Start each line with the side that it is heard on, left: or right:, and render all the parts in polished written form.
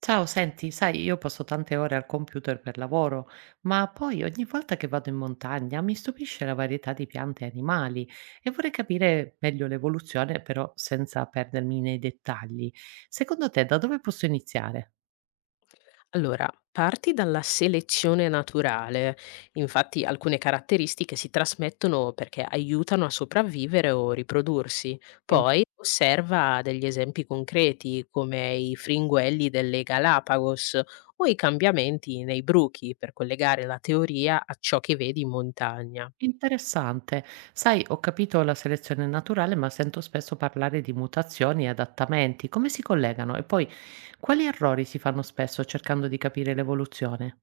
right: Ciao, senti, sai, io passo tante ore al computer per lavoro, ma poi ogni volta che vado in montagna mi stupisce la varietà di piante e animali e vorrei capire meglio l'evoluzione, però senza perdermi nei dettagli. Secondo te, da dove posso iniziare?
left: Allora, parti dalla selezione naturale, infatti alcune caratteristiche si trasmettono perché aiutano a sopravvivere o riprodursi.
right: Sì.
left: Poi osserva degli esempi concreti come i fringuelli delle Galapagos o i cambiamenti nei bruchi per collegare la teoria a ciò che vedi in montagna.
right: Interessante. Sai, ho capito la selezione naturale, ma sento spesso parlare di mutazioni e adattamenti. Come si collegano? E poi, quali errori si fanno spesso cercando di capire l'evoluzione?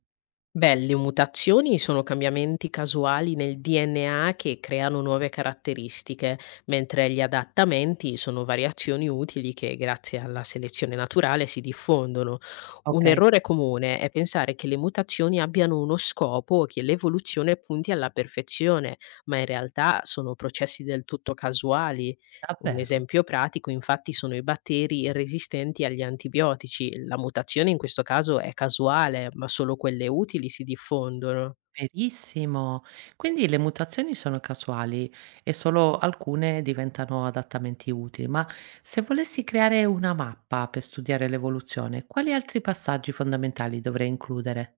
left: Beh, le mutazioni sono cambiamenti casuali nel DNA che creano nuove caratteristiche, mentre gli adattamenti sono variazioni utili che grazie alla selezione naturale si diffondono. Un
right: Ok.
left: errore comune è pensare che le mutazioni abbiano uno scopo o che l'evoluzione punti alla perfezione, ma in realtà sono processi del tutto casuali. Un
right: Davvero?
left: esempio pratico infatti sono i batteri resistenti agli antibiotici. La mutazione in questo caso è casuale, ma solo quelle utili si diffondono.
right: Verissimo. Quindi le mutazioni sono casuali e solo alcune diventano adattamenti utili, ma se volessi creare una mappa per studiare l'evoluzione, quali altri passaggi fondamentali dovrei includere?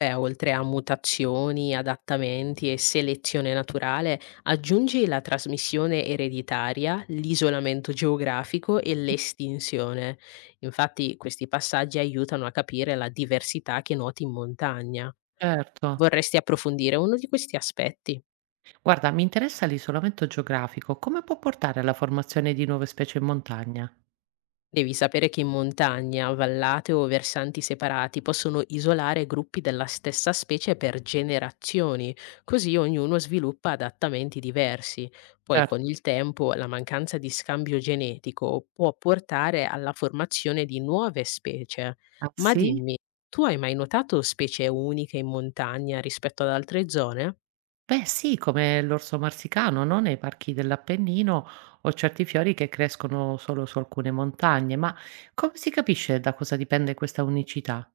left: Beh, oltre a mutazioni, adattamenti e selezione naturale, aggiungi la trasmissione ereditaria, l'isolamento geografico e l'estinzione. Infatti questi passaggi aiutano a capire la diversità che noti in montagna.
right: Certo.
left: Vorresti approfondire uno di questi aspetti?
right: Guarda, mi interessa l'isolamento geografico, come può portare alla formazione di nuove specie in montagna?
left: Devi sapere che in montagna, vallate o versanti separati possono isolare gruppi della stessa specie per generazioni, così ognuno sviluppa adattamenti diversi. Poi con
right: Certo.
left: il tempo la mancanza di scambio genetico può portare alla formazione di nuove specie.
right: Ah,
left: Ma
right: sì?
left: dimmi, tu hai mai notato specie uniche in montagna rispetto ad altre zone?
right: Beh sì, come l'orso marsicano, no, nei parchi dell'Appennino o certi fiori che crescono solo su alcune montagne, ma come si capisce da cosa dipende questa unicità?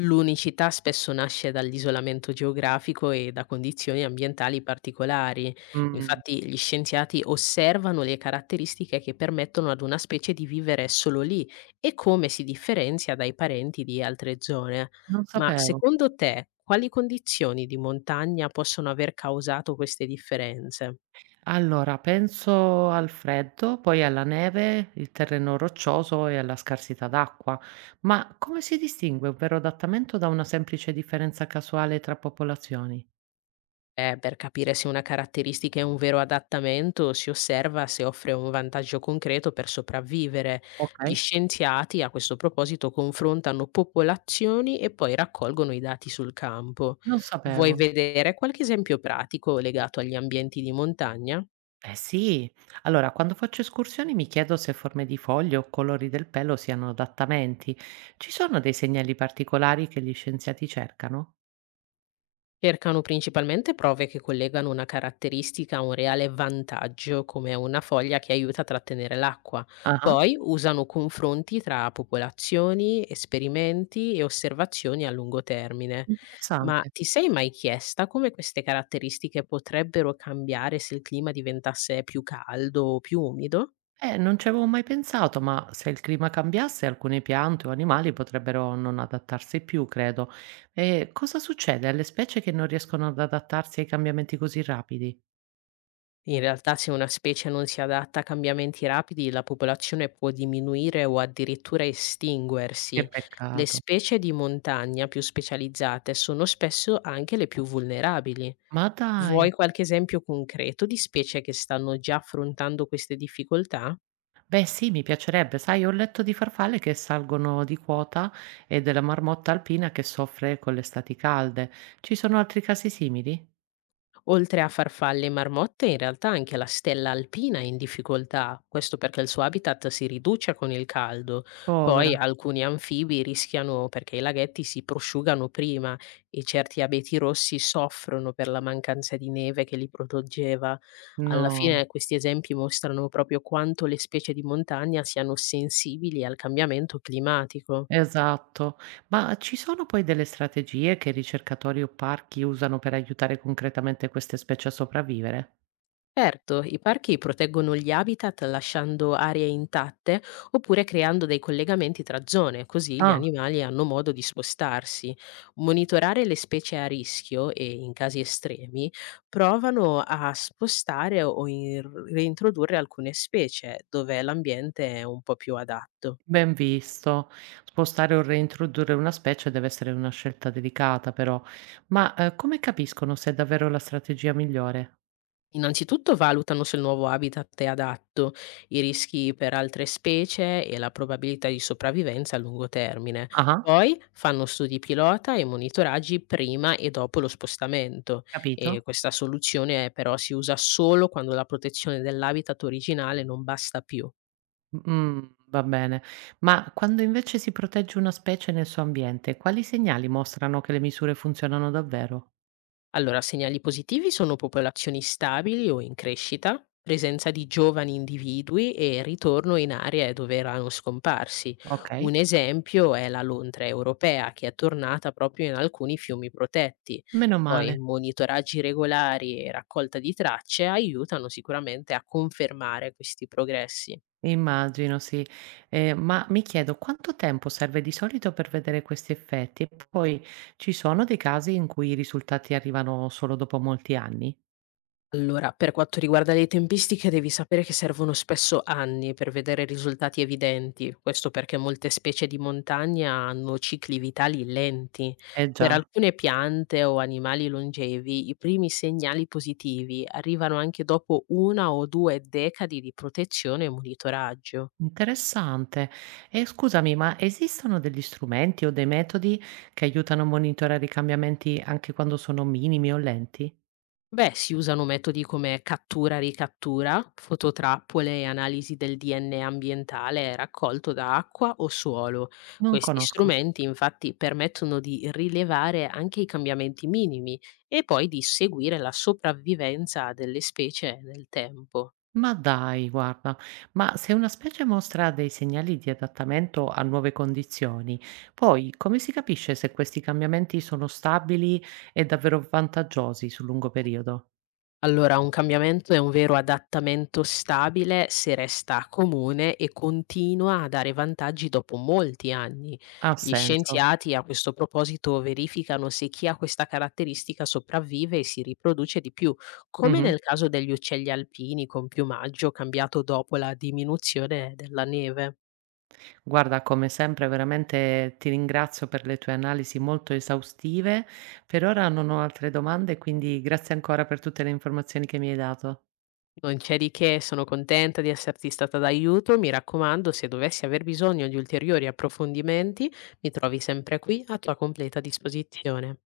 left: L'unicità spesso nasce dall'isolamento geografico e da condizioni ambientali particolari.
right: Mh,
left: Infatti, gli scienziati osservano le caratteristiche che permettono ad una specie di vivere solo lì e come si differenzia dai parenti di altre zone.
right: non
left: Ma
right: sapevo.
left: secondo te, quali condizioni di montagna possono aver causato queste differenze?
right: Allora, penso al freddo, poi alla neve, il terreno roccioso e alla scarsità d'acqua, ma come si distingue un vero adattamento da una semplice differenza casuale tra popolazioni?
left: Per capire se una caratteristica è un vero adattamento, si osserva se offre un vantaggio concreto per sopravvivere. Gli
right: Okay,
left: scienziati a questo proposito confrontano popolazioni e poi raccolgono i dati sul campo.
right: non
left: Vuoi
right: sapevo.
left: vedere qualche esempio pratico legato agli ambienti di montagna?
right: Eh sì, allora quando faccio escursioni mi chiedo se forme di foglie o colori del pelo siano adattamenti. Ci sono dei segnali particolari che gli scienziati cercano?
left: Cercano principalmente prove che collegano una caratteristica a un reale vantaggio, come una foglia che aiuta a trattenere l'acqua.
right: Ah,
left: Poi usano confronti tra popolazioni, esperimenti e osservazioni a lungo termine. Ma
right: interessante.
left: ti sei mai chiesta come queste caratteristiche potrebbero cambiare se il clima diventasse più caldo o più umido?
right: Non ci avevo mai pensato, ma se il clima cambiasse, alcune piante o animali potrebbero non adattarsi più, credo. E cosa succede alle specie che non riescono ad adattarsi ai cambiamenti così rapidi?
left: In realtà, se una specie non si adatta a cambiamenti rapidi, la popolazione può diminuire o addirittura
right: Che
left: estinguersi. Le
right: peccato.
left: specie di montagna più specializzate sono spesso anche le più vulnerabili.
right: Ma
left: Vuoi
right: dai.
left: qualche esempio concreto di specie che stanno già affrontando queste difficoltà?
right: Beh sì, mi piacerebbe. Sai, ho letto di farfalle che salgono di quota e della marmotta alpina che soffre con le estati calde. Ci sono altri casi simili?
left: Oltre a farfalle e marmotte, in realtà anche la stella alpina è in difficoltà, questo perché il suo habitat si riduce con il caldo. Poi
right: Povera.
left: alcuni anfibi rischiano perché i laghetti si prosciugano prima e certi abeti rossi soffrono per la mancanza di neve che li proteggeva. Alla
right: No,
left: fine questi esempi mostrano proprio quanto le specie di montagna siano sensibili al cambiamento climatico.
right: esatto. Ma ci sono poi delle strategie che ricercatori o parchi usano per aiutare concretamente queste specie a sopravvivere?
left: Certo, i parchi proteggono gli habitat lasciando aree intatte oppure creando dei collegamenti tra zone, così gli
right: Ah,
left: animali hanno modo di spostarsi. Monitorare le specie a rischio e, in casi estremi, provano a spostare o reintrodurre alcune specie dove l'ambiente è un po' più adatto.
right: ben visto. Spostare o reintrodurre una specie deve essere una scelta delicata, però. Ma come capiscono se è davvero la strategia migliore?
left: Innanzitutto valutano se il nuovo habitat è adatto, i rischi per altre specie e la probabilità di sopravvivenza a lungo termine.
right: Ah,
left: Poi fanno studi pilota e monitoraggi prima e dopo lo spostamento e
right: capito?
left: questa soluzione però si usa solo quando la protezione dell'habitat originale non basta più.
right: Va bene. Ma quando invece si protegge una specie nel suo ambiente, quali segnali mostrano che le misure funzionano davvero?
left: Allora, segnali positivi sono popolazioni stabili o in crescita, presenza di giovani individui e ritorno in aree dove erano scomparsi. Un
right: Okay,
left: esempio è la lontra europea che è tornata proprio in alcuni fiumi protetti.
right: meno
left: Poi
right: male.
left: monitoraggi regolari e raccolta di tracce aiutano sicuramente a confermare questi progressi.
right: Immagino, sì. Ma mi chiedo quanto tempo serve di solito per vedere questi effetti? E poi ci sono dei casi in cui i risultati arrivano solo dopo molti anni?
left: Allora, per quanto riguarda le tempistiche, devi sapere che servono spesso anni per vedere risultati evidenti. Questo perché molte specie di montagna hanno cicli vitali lenti.
right: Eh
left: Per
right: già,
left: alcune piante o animali longevi, i primi segnali positivi arrivano anche dopo una o due decadi di protezione e monitoraggio.
right: interessante. E scusami, ma esistono degli strumenti o dei metodi che aiutano a monitorare i cambiamenti anche quando sono minimi o lenti?
left: Beh, si usano metodi come cattura-ricattura, fototrappole e analisi del DNA ambientale raccolto da acqua o suolo.
right: Non
left: Questi
right: conosco.
left: strumenti infatti permettono di rilevare anche i cambiamenti minimi e poi di seguire la sopravvivenza delle specie nel tempo.
right: Ma dai, guarda, ma se una specie mostra dei segnali di adattamento a nuove condizioni, poi come si capisce se questi cambiamenti sono stabili e davvero vantaggiosi sul lungo periodo?
left: Allora, un cambiamento è un vero adattamento stabile se resta comune e continua a dare vantaggi dopo molti anni.
right: Ha
left: Gli
right: senso.
left: scienziati a questo proposito verificano se chi ha questa caratteristica sopravvive e si riproduce di più, come
right: Mhm.
left: nel caso degli uccelli alpini con piumaggio cambiato dopo la diminuzione della neve.
right: Guarda, come sempre, veramente ti ringrazio per le tue analisi molto esaustive. Per ora non ho altre domande, quindi grazie ancora per tutte le informazioni che mi hai dato.
left: Non c'è di che, sono contenta di esserti stata d'aiuto. Mi raccomando, se dovessi aver bisogno di ulteriori approfondimenti, mi trovi sempre qui a tua completa disposizione.